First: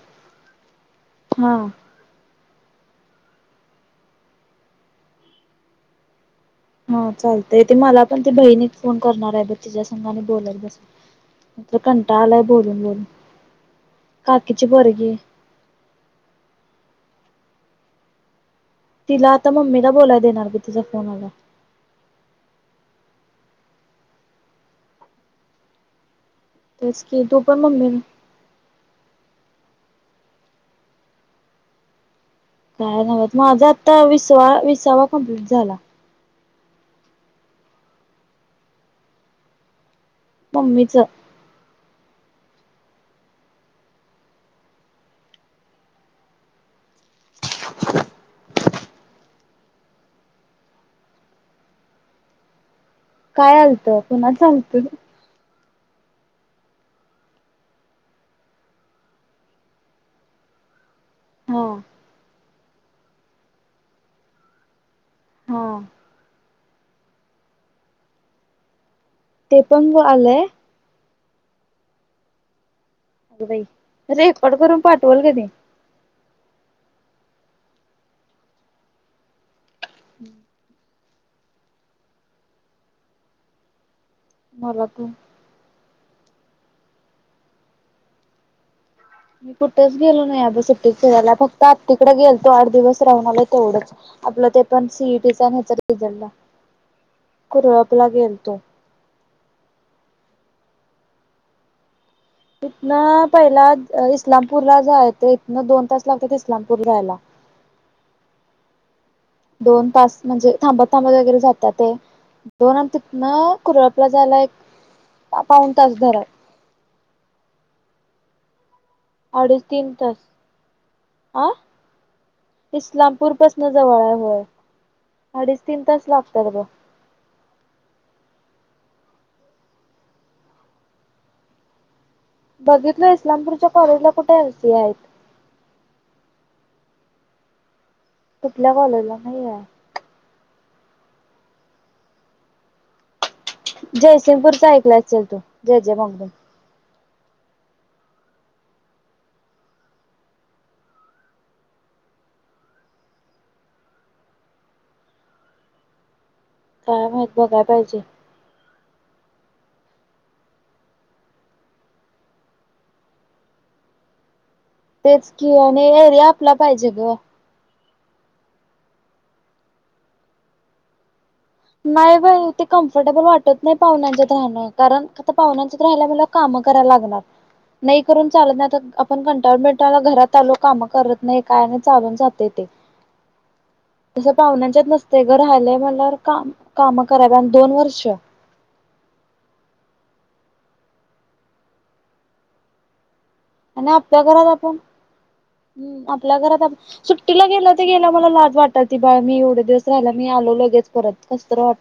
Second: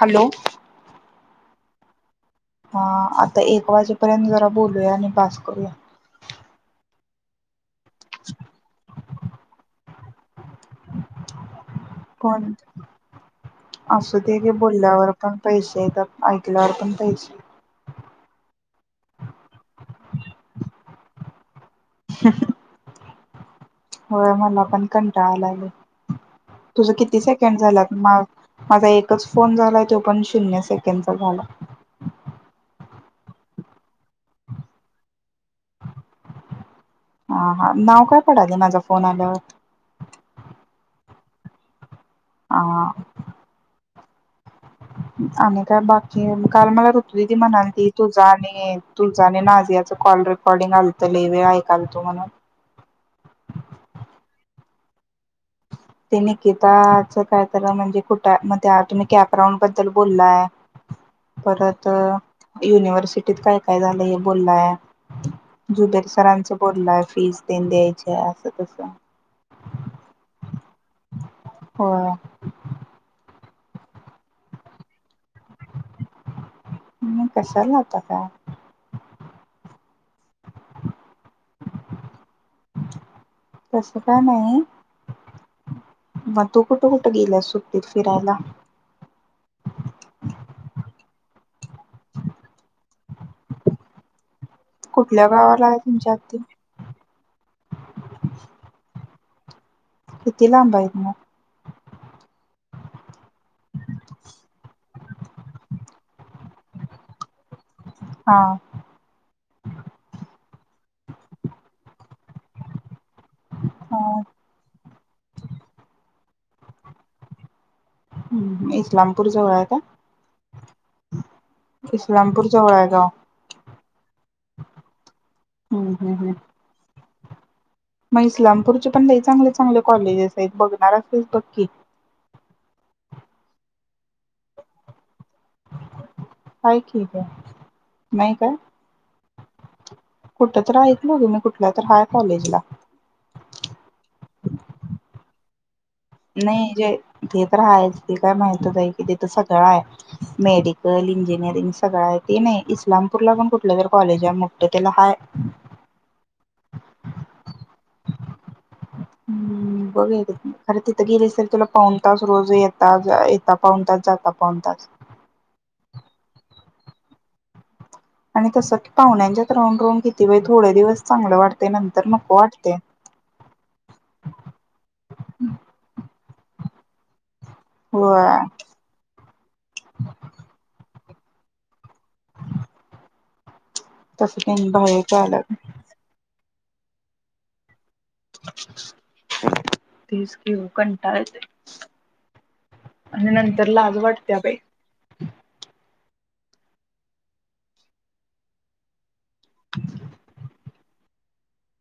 Hello, हा. हा आता एक वाजेपर्यंत जरा बोलूया आणि बास करूया. हा चालतय. ते मला पण ती बहिणी फोन करणार आहे बघ तिच्या संघाने बोलत बसू. [inaudible] कंटाळा आलाय पण बोलून बोलून. असू दे की काकीची बोलल्यावर पोरगी पण पैसे येतात. ऐकल्यावर पण पैसे तिला आता मम्मीला बोलाय देणार ग तुझ्या फोनला. [unintelligible] होय, मला पण कंटाळा आलाय गं. तुझं तेच किती की तू सेकंड पण झाला? मम्मी मा माझा एकच फोन झालाय तो पण शून्य सेकंडचा झाला. काय नवत माझा आता विसवा विसावा कंप्लीट झाला. हा हा नाव काय पडाले माझा फोन आल्यावर? मम्मीच. हां. आणि काय बाकी काल मला ऋतुदिदी म्हणाली तुजा आणि तुझं आणि नाझियाच कॉल रेकॉर्डिंग आलत लई वेळ ऐकालतो म्हणून. काय आलत? कोणाच आलत? ते निकिताच काय तर म्हणजे कुठे मध्ये तुम्ही कॅपराऊंड बद्दल बोललाय. हा परत युनिव्हर्सिटीत काय काय झालंय हे बोललाय. हा जुबेर सरांचं बोललाय फीज देन द्यायची आहे असं तसं. ते पंग आलंय? होय. अगं बाई! रेकॉर्ड करून पाठवाल कधी? म कशाला होता का? हं. तसं काय नाही, मला तू मग तू कुठं कुठं गेलास सुट्टीत फिरायला? मी कुठेच गेलो नाही अगं सुटीत फिरायला. फक्त आत्याकडे गेलतो आठ दिवस राहून आलो तेवढंच. आपलं ते पण कुठल्या सीईटीचा न गावाला हेचा आहे तुमच्या रिझल्ट आत्ती कुरळपला गेलतो. किती लांब आहे मग? इथन पहिला इस्लामपूरला जायेत इथन दोन तास लागतात इस्लामपूर जायला. हा दोन तास म्हणजे थांबत थांबत वगैरे जातात ते दोन तिथनं कुरपला जायला एक पाऊन तास धर हम् इस्लामपूर जवळ आहे का हा इस्लामपूर जवळ आहे गाव इस्लामपूर पाासन जवळ आहे होय अडीच तीन हम्म तास हम्म हम्म लागतात ग मग इस्लामपूरचे पण काही चांगले चांगले कॉलेजेस आहेत बघणार असलीस बक्की बघितलं इस्लामपूरच्या कॉलेजला कुठे एल सी आहेत हाय ठीक आहे कुठल्या कॉलेजला नाही आहे तत्र ऐकल तु मी कुठल्या तर हाय कॉलेजला जयसिंगपूरचा ऐकला असेल तू जय जय मगदूम नाही जे ते तर आहे काय माहित आहे कि तेिथ सगळं आहे मेडिकल इंजिनिअरिंग सगळं आहे ते नाही इस्लामपूरला पण कुठलं तररी कॉलेज आहे मुठतं त्याला हाय काय माहत बघाय पाहिजे हम्म बघ खर तिथं गेली असेल तुला पाऊन तास रोज येता येता पाऊन तास जाता पाऊन तास तेच की आणि हेर आपला पाहिजे ग आणि तसं की पाहुण्यांच्यात राऊंड रांड किती बाई थोड दिवस चांगलं वाट नाही बा ते कम्फर्टेबल वाटत नाही पाहुनांच्यात राहणं कारण आता पाहुनांच्यात राहायला मला काम करा लागणार नाही होय करून चाल आपण कंटाे घात आलो काम नाही काय नाही चालून जात ते तस तसं तेन पाहुण्यांच्या बाहेर नसते ग जायला राहिले म्ह का काम करा आणि दोन वर्ष तसकी होकंटायते आणि आप घरा आपण घरात सुट्टीला गेला तर गेला मला लाज वाटत ती बा मी एवढे दिवस राहायला मी आलो लगेच त कस वा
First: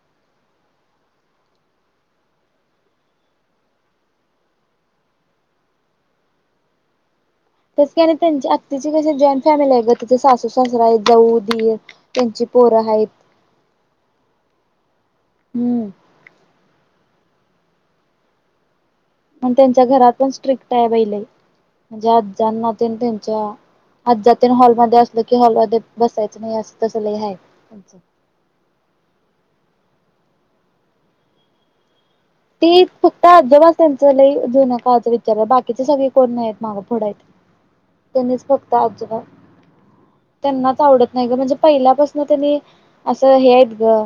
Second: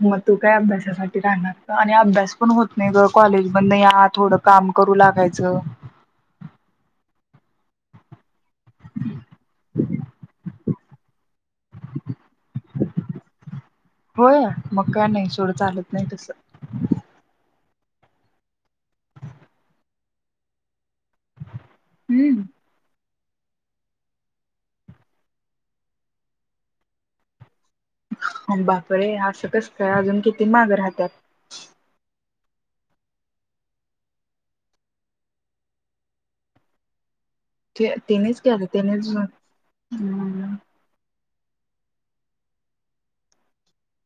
मग तू काय अभ्यासासाठी राहणार आणि अभ्यास पण होत नाही ग कॉलेज मध नाही आ थोडं काम करू लागायचं [inaudible] तस काय नाही त्यांचे आत्ताची क जॉईंट फॅमिली आहे ग त्यां सासू सासरा आहे जाऊ की त्यांची पोर आहेत होय मग काय नाही सोडं हम्म चालत नाही तस म त्यांच्या घरात पण स्ट्रिक्ट आहे बहिला म्हणजे अजजां हम्म ना आातन हॉलमध्येध्ये असल की हॉलमध्येध्ये बसायच नाही अस तस ल आहे अं बाप रे असं कसतय अजून किती माग राहतात तेी फक्त अजोबाास त्यांचं लय जुन काचं विचारलं बाकीचे सगळे कोण नाही माग पुोड आहेत ते तिनेच त्यांनीच केलं फक्त आज तिनेच हम्म त्यांनाच आवडत नाही ग म्हणजे पहिल्यापासन त्यांनी असं हे आहेत ग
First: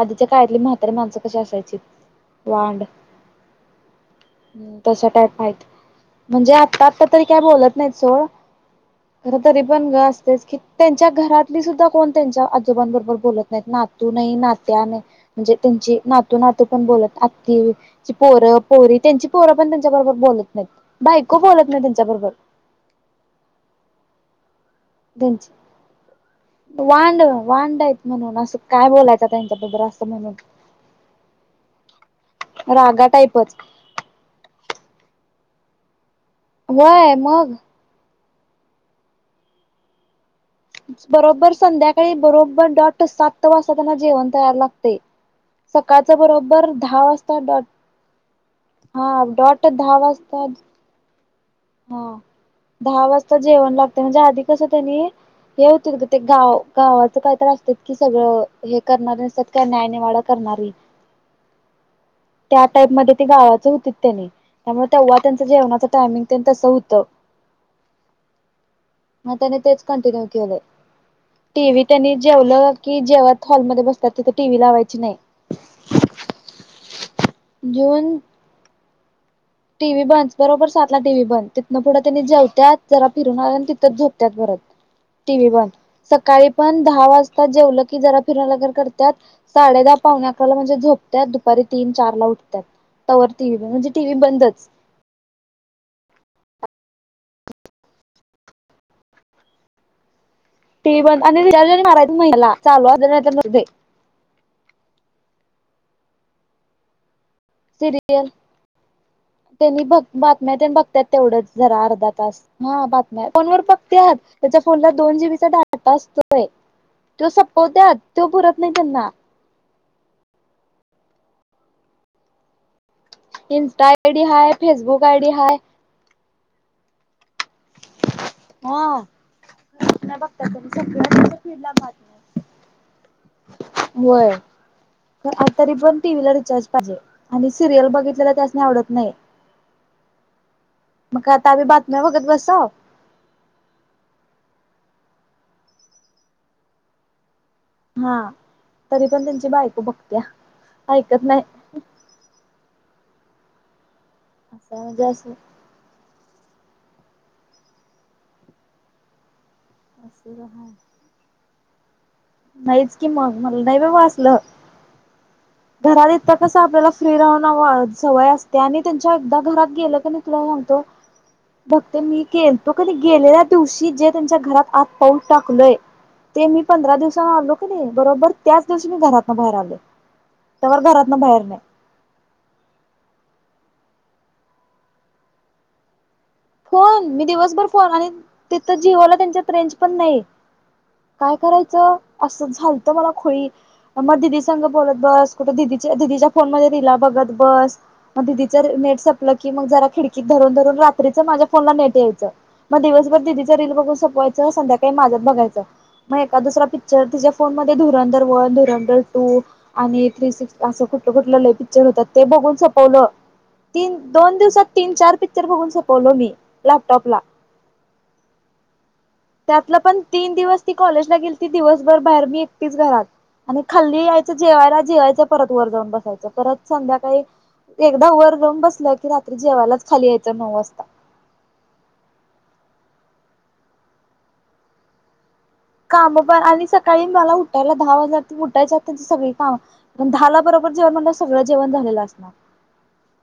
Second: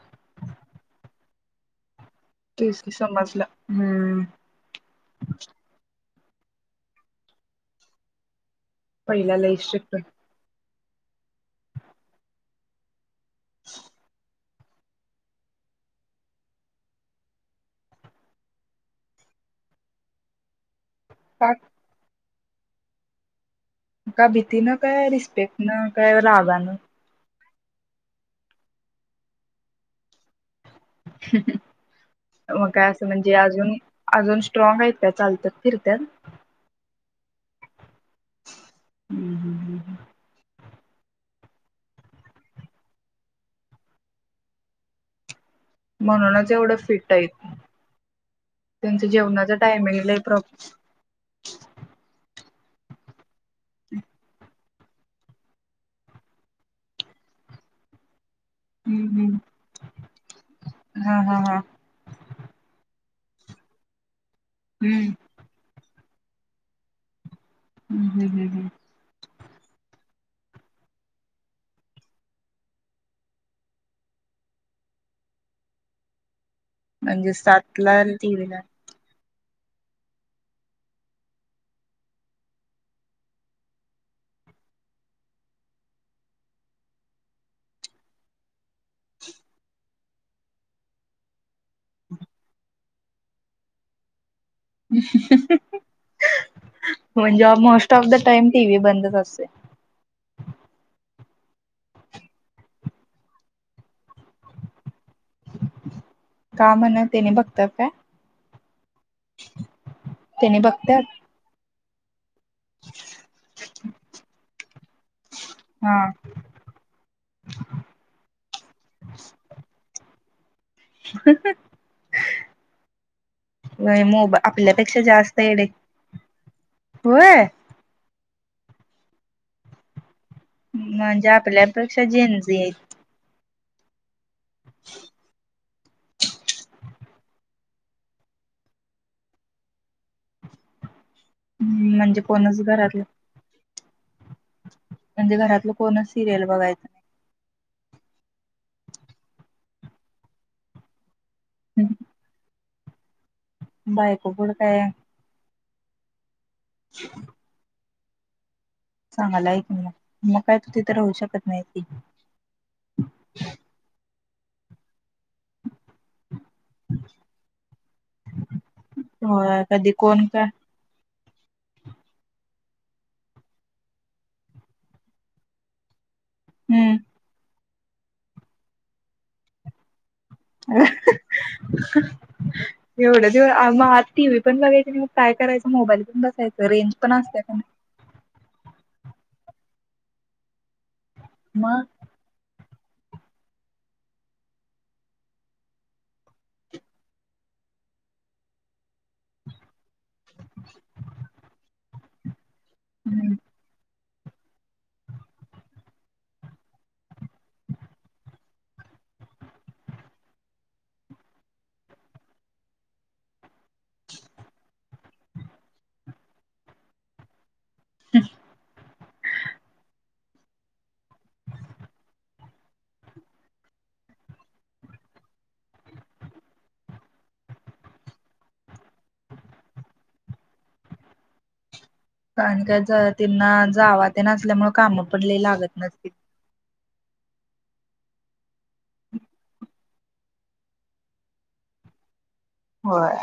आधीच्या काळातली म्हातारी माणसं कशी असा तेच की समजलं हम्म तस टाईप आहेत म्हणजे आत्ता आता तरी काय बोलत नाही सोड पहिला खर लय तरी पण ग स्ट्रिक्ट असतेच की त्यांच्या घरातली सुद्धा कोण त्यांच्या आजोबांबरोबर बोलत नाहीत नातू नाही नाू त्या म्हणजे त्यांची नातू नातू पण बोलत कि पोरं पोरी त्यांची पोरं पण त्यांच्या बरोबर बोलत नाहीत बाऐको का बोलत नाही त्यांच्याबरोबर का भीती न काय त्यांची रिस्पेक्ट न काय रागानं वांडायेत म्हणून असं काय बोलायचं त्यांच्याबद्दल असं म्हणून मग काय असं रागा म्हणजे टाईपच अजून अजून स्ट्रॉग आहेत का चालत फर तर वय मग हम्म हम्म हम्म हम्म बरोबर संध्याकाळी बरोबर द सात वाजता त्यांना जेवण तयार लागते सकाळचं म्हणूनच बरोबर एवढं दहा फिट आहेत वाजता डॉट त्यांचा हा जेवणाचा डॉट टाइम दहा येलय वाजता प्रॉप हा दहा वाजता जेवण लागते म्हणजे आधी कस नी हे होत ग ते गाव गावाच काहीत असतात की सगळं हे हम्म करणारे हम्म असतात का न्यायनेवाड करणारी हा हा हा हम्म त्या टाईप म गावाच होतीच त्यानी त्यामुळे तेव्हा त्यांच जेवणाचं टायमिंग त्यां तसं होतं हम्म हम्म हम्म हम्म. म त्यांनी तेच कटिन्यू कले टीव्ही त्यांनी जेवलं की जेव्हा हॉलमध्येध्ये बसतात तिथे टीव्ही लावायची नाही [inaudible] म्हणजे सात ला घेऊन ती वला टीव्ही बंद बरोबर सातला टीव्ही बंद तिथनं पुढं त्यांनी जेवत्यात जरा फिरून आल्या तिथं झोपत्यात परत टीव्ही बंद सकाळी पण दहा वाजता जेवलं की जरा फिर लगन करतात साडे दहा पा अकराेत दुपारी तीन चार ला उतवर म्हणेीव्ही बंदच [inaudible] म्हणजे most of the time T V बंदच असते पॅक मारायचं तेला चालू असुदे किव्हा नसूदे का म्हन तेनी बघतात काय सिरियल बघ बातम्या त्यांनी तेन बघतात बघत्यात तेवढंच जरा अर्धा तास हा बातम्या फोन वर बगत्यात त्याच्या फोनला दोन जीबीचा डाटा हा असतोय त सपपवत्या त भरत नाही त्यांना [inaudible] इन्स्टा आय डी मो हाय आपल्यापेक्षा फेसबुक आय डी जास्त हाय येडे होय हबा [inaudible] म्हणजे आपल्यापेक्षा जेन्स य होय प आ तरी पण टी वहीला रिचार् पाहिजे आणि सिरियल बघितलेला त्याच नाही आवडत नाही मग आता आमी हम्म, बातम्या म्हणजे बघत बसा. कोणच घरातलं म्हणजे घरातलं कोण सिरियल बघायचं नाही. हा तरी पण त्यांची बायको बघत्या ऐक कत नाही. बायको कड असं काय? म्हणजे असं [inaudible] चगाला आहेी मग मग असं काय तू तिथं राहू शकत नाही की नाहीच कि मग मला नाही बाबा असल. घराले त्या कस आपल्याला फ्री राहून सवय असते आणि त्यांच्या हो एकदा घरात कधी गेलं क कोण तुला का सांगतो. बघते मी गेलतो कि नाई कधी गेलेल्या दिवशी जे त्यांच्या घरात आत पाऊल टाकलंय. ते मी पंधरा हम्म दिवसांना आलो की नाही बरोबर त्याच दिवशी मी घरातन बाहेर आलले. त्यावर घरात ना बाहेर नाही. एवढं दिव मग टी वही पण बघायं मग पय करायचं मोबाईल पण बस. फोन मी दिवसभर फोन आणि तिथ जिओला त्यांच्यात रेंज पण नाही. काय मग करायचं असं झाल. मला खोई मग दिदी संघ बोलत बस कुठंदीच्या दिदीच्या फोन मध्ये रीला बघत बस. मग दिदीच नेट सपलं की मग जरा खिडकीत धरून धरून रात्रीचं माझ्या फोनला नेट यायचं मग दिवसभर दिदीच रील बघून सोपवायचं संध्याकाळी माझ्याात बघायचं. मग एका दुसरा पिक्चर तिच्या फोन मध्ये धुरंधर वन धुरंंदर टू आणि थ्री सिक्स अस. कुठलं कुठलं लय पिक्चर होतात ते बघून संपवलं. तीन दोन दिवसात तीन चार पिक्चर बघून सोपवलो मी लॅपटॉपला हम. त्यातल पण तीन दिवस ती कॉलेजला गेली ती दिवसभर बाहेर मी एकटीच घरात. आणि खाल्ली यायचं जेवायला जेवायचं परत वर जाऊन बसायचं परत संध्याकाळी एकदा वर जाऊन बसल की रात्री जेवायलाच खाली यायचं नऊ वाजता. ण काय त्यांना जावा ते आसल्यामुळ काम पडले लाग. काम प आली सक ताई मला उठायला दहा वाजलं उठायचा त्यांची सगळी कामण दहाला बरोबर जेवण मला सगळ जेवण झालं. दिला अस ना. होय!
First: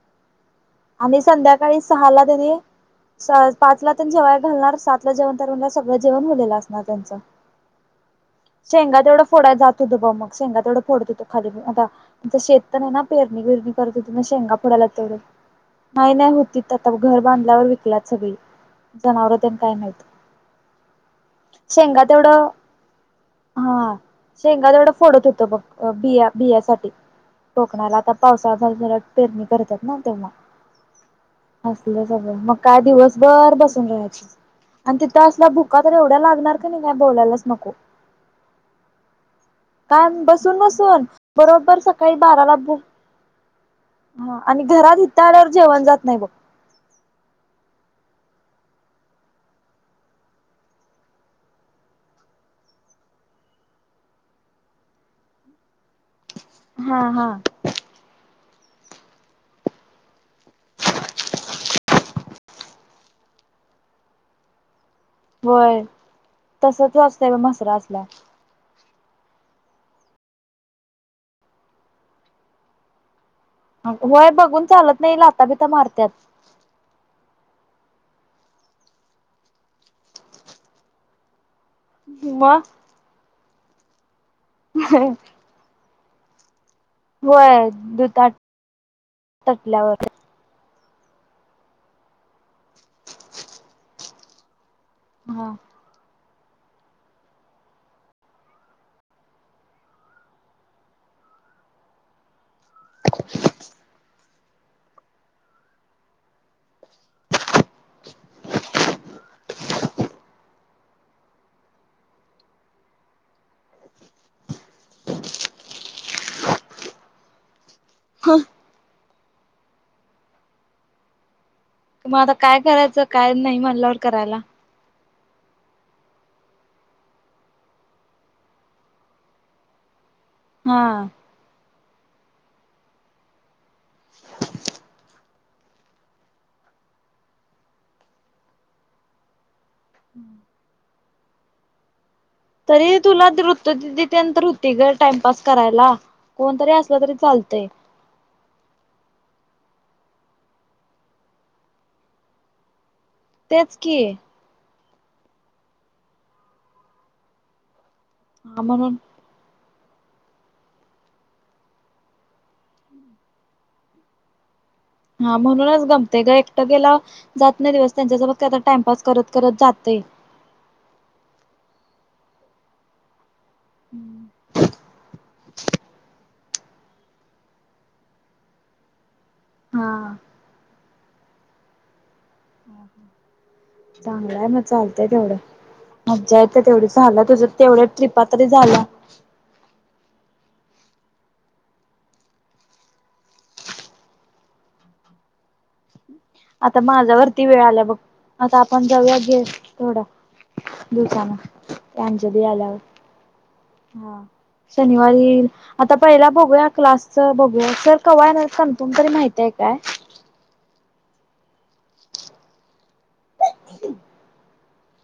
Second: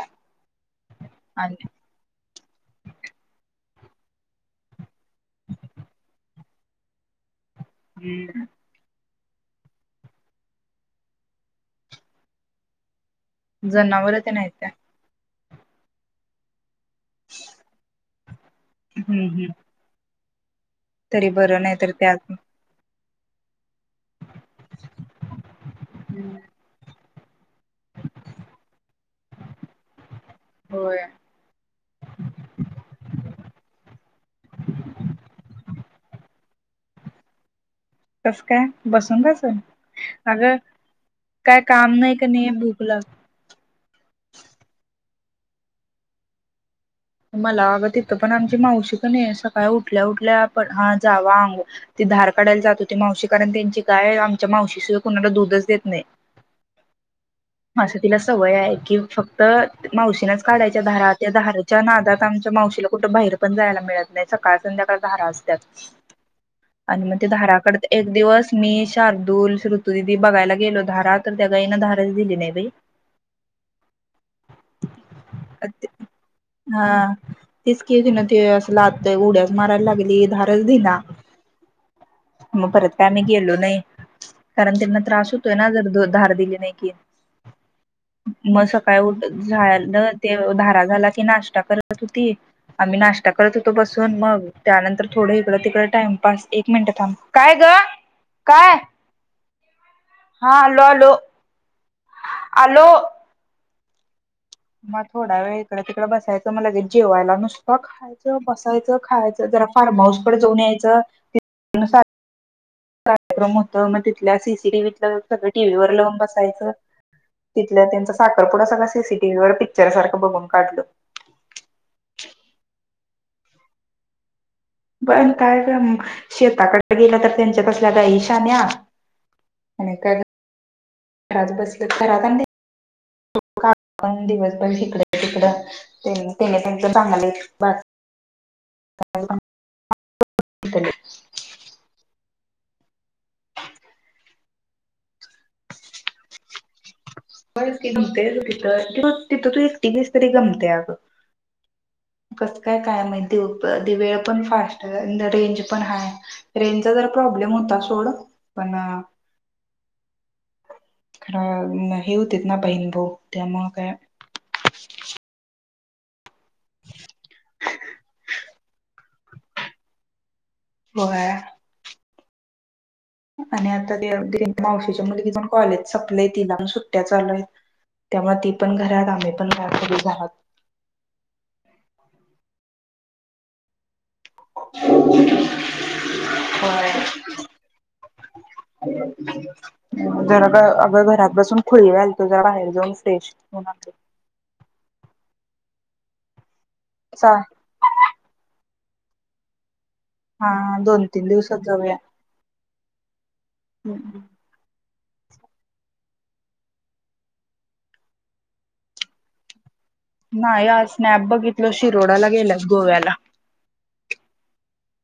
आणि संध्याकाळी सहाला तरी पाचला त्यांनी जेवया घालणार सात जेवण तर सगळं जेवण झालेलं असणार त्यांचा हम्म शेंगावढं फोडाला जात होत ब मग शेंगा तेवढं फोडत होत खाली आता शेत नाही ना खूप पेरणी बिरनी करत होते जनावर ना ते नाही शेंगा त्या पडायला तेवढं. नाही नाही होती आता घर बांधल्यावर विकला सगळी जनावर हम्म त्यांना काय मिळत. तरी बरं नाहीत त्यात हा शेंगा तेवढं फोडत होत बघ बिया बियासाठी. कोकणाला आता पावसा झारझरट पेरणी करतात ना तेव्हा. होय असलं सगळं मग काय दिवस बर बसून राहायची आणि तिथं असल्या भुका तर एवढ्या लागणार, का नाही ना काय बोलायलाच नको. कस काय बसून बसून! कायम अगं बसून बसून काय बरोबर काम सकाळी नाही का बारा नाही ला भूक लाग हा आणि घरात इथं आल्यावर जेवण जात नाही बघ. मला अगं तिथं पण आमची मावशिक नाही सकाळ उठल्या उठल्या पण हा जावा अंग धार काढायला जात होती मावशी कारण, त्यांची गाय आमच्या मावशी शिवाय कुणाला दूधच देत नाही. हा हा माझा तिला सवय आहे. की फक्त मावशीनच काढायच्या दधारा त्या दारात च्या नादात आमच्या मावशीला कुठे बाहेर पण जायला मिळत नाही. सकाळ संध्याकाळ धारा असत्यात होय तसच आणि मग असतंय बघ म्हसरा धराकड एक असल्यावर. दिवस मी शार्दुल, श्रुतुदीदी बघायला गेलो धारा तर त्या गाईन धाराच दिली नाही बाई. होय बघून चालत नाही लाता बिता मारत्यात. हा तीच केली ना ते अस लात उड्याच मारायला लागली धारच दिना मग परत का आम्ही गेलो नाही, कारण त्यांना त्रास होतोय ना जर दुध! धार दिली नाही की, होय दुधात मग सकाळी उठ तटल्यावर झालं ते धारा झाला की नाश्ता करतच होती. आम्ही नाश्ता करत होतो बसून मग त्यानंतर थोडं हा. इकड तिकड टाइमपास एक मिनिट थांब काय ग काय? हा आलो आलो आलो! [inaudible] मग थोडा वेळ इकडं तिकडं बसायचं म लगेच जेवायला नुसतं खायचं बसायचं खायचं. जरा फार्महाऊस कडे जाऊन यायचं, तीतून सात कार्यक्रम होत मग तिथल्या सीसीटीव्हीतलं सगळं टीव्हीवर लोवून बसायचं. तिथल्या त्यांचा साखरपुुढा सगळ सीसीटीव्हीवर पिक्चर सारखं बघून काढल. मग आता काय करायचं काय नाही म्हणण्यावर करायला. पण काय का शेताकडे गेलं तर त्यांच्यात केल्या गाई शान्या! आणि काय ग! हा घरांत का दिवसभर इकडं तिकड त्याने त्यांच चांगले हम्म तरी तुला वृत्त त्या नंतर होती ग टाइमपास करायला कोणतरी अस ब तिथ क तिथं तू एक तरी गमते अग कस काय काय तेच की माहि वेळ पण फास् रेंज पण हाय रेंजचा जर प्रॉब्लेम होता सोड--! ह म्हणून खराब नाही. हे होते ना बहीणभऊ त्यामुळ काय, हा म्हणूनच गमते ग एकटं गेला जात नाही दिवस त्यांच्यासोबत टाइमपास करत करत जात [inaudible] य. होय. आणि आता ते मावशीच्या मुलगीच पण कॉलेज संपलय, तिला सुट्ट्या चालूय त्यामुळे ती पण घरात आम्ही पण का घरी हा झालत चांगला आहे मग चालतय तेवढं मज्जा येत तेवढ होय. झालं तुझं तेवढ्या ट्रिप तरी झाल्या. अग घरात बसून खुळी झालतो जरा बाहेर जाऊन फ्रेश होऊन, आता माझ्या चा वरती वेळ आल्या बघ आता आपण जाऊया घे थोड हा दोन तीन दिवसात दिवसांनी ती अंजली आल्यावर हम्म् हा शनिवारी आता पहिला बघूया क्लासच बघूया सर कवा येणार आहेत कंमफार्म तरी माहीती आहे काय? नाही आज स्नॅप बघितलो शिरोडाला गेला गोव्याला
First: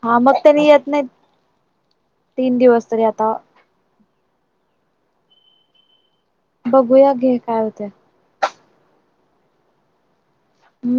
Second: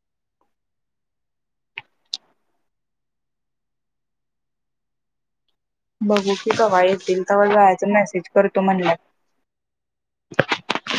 हा मग त्यांनी येत नाही. तीन दिवस तरी आता बघू कीकवा बघूया येतील घे तेव्हा काय होते जायचं मेसेज कर त म्हणल्यात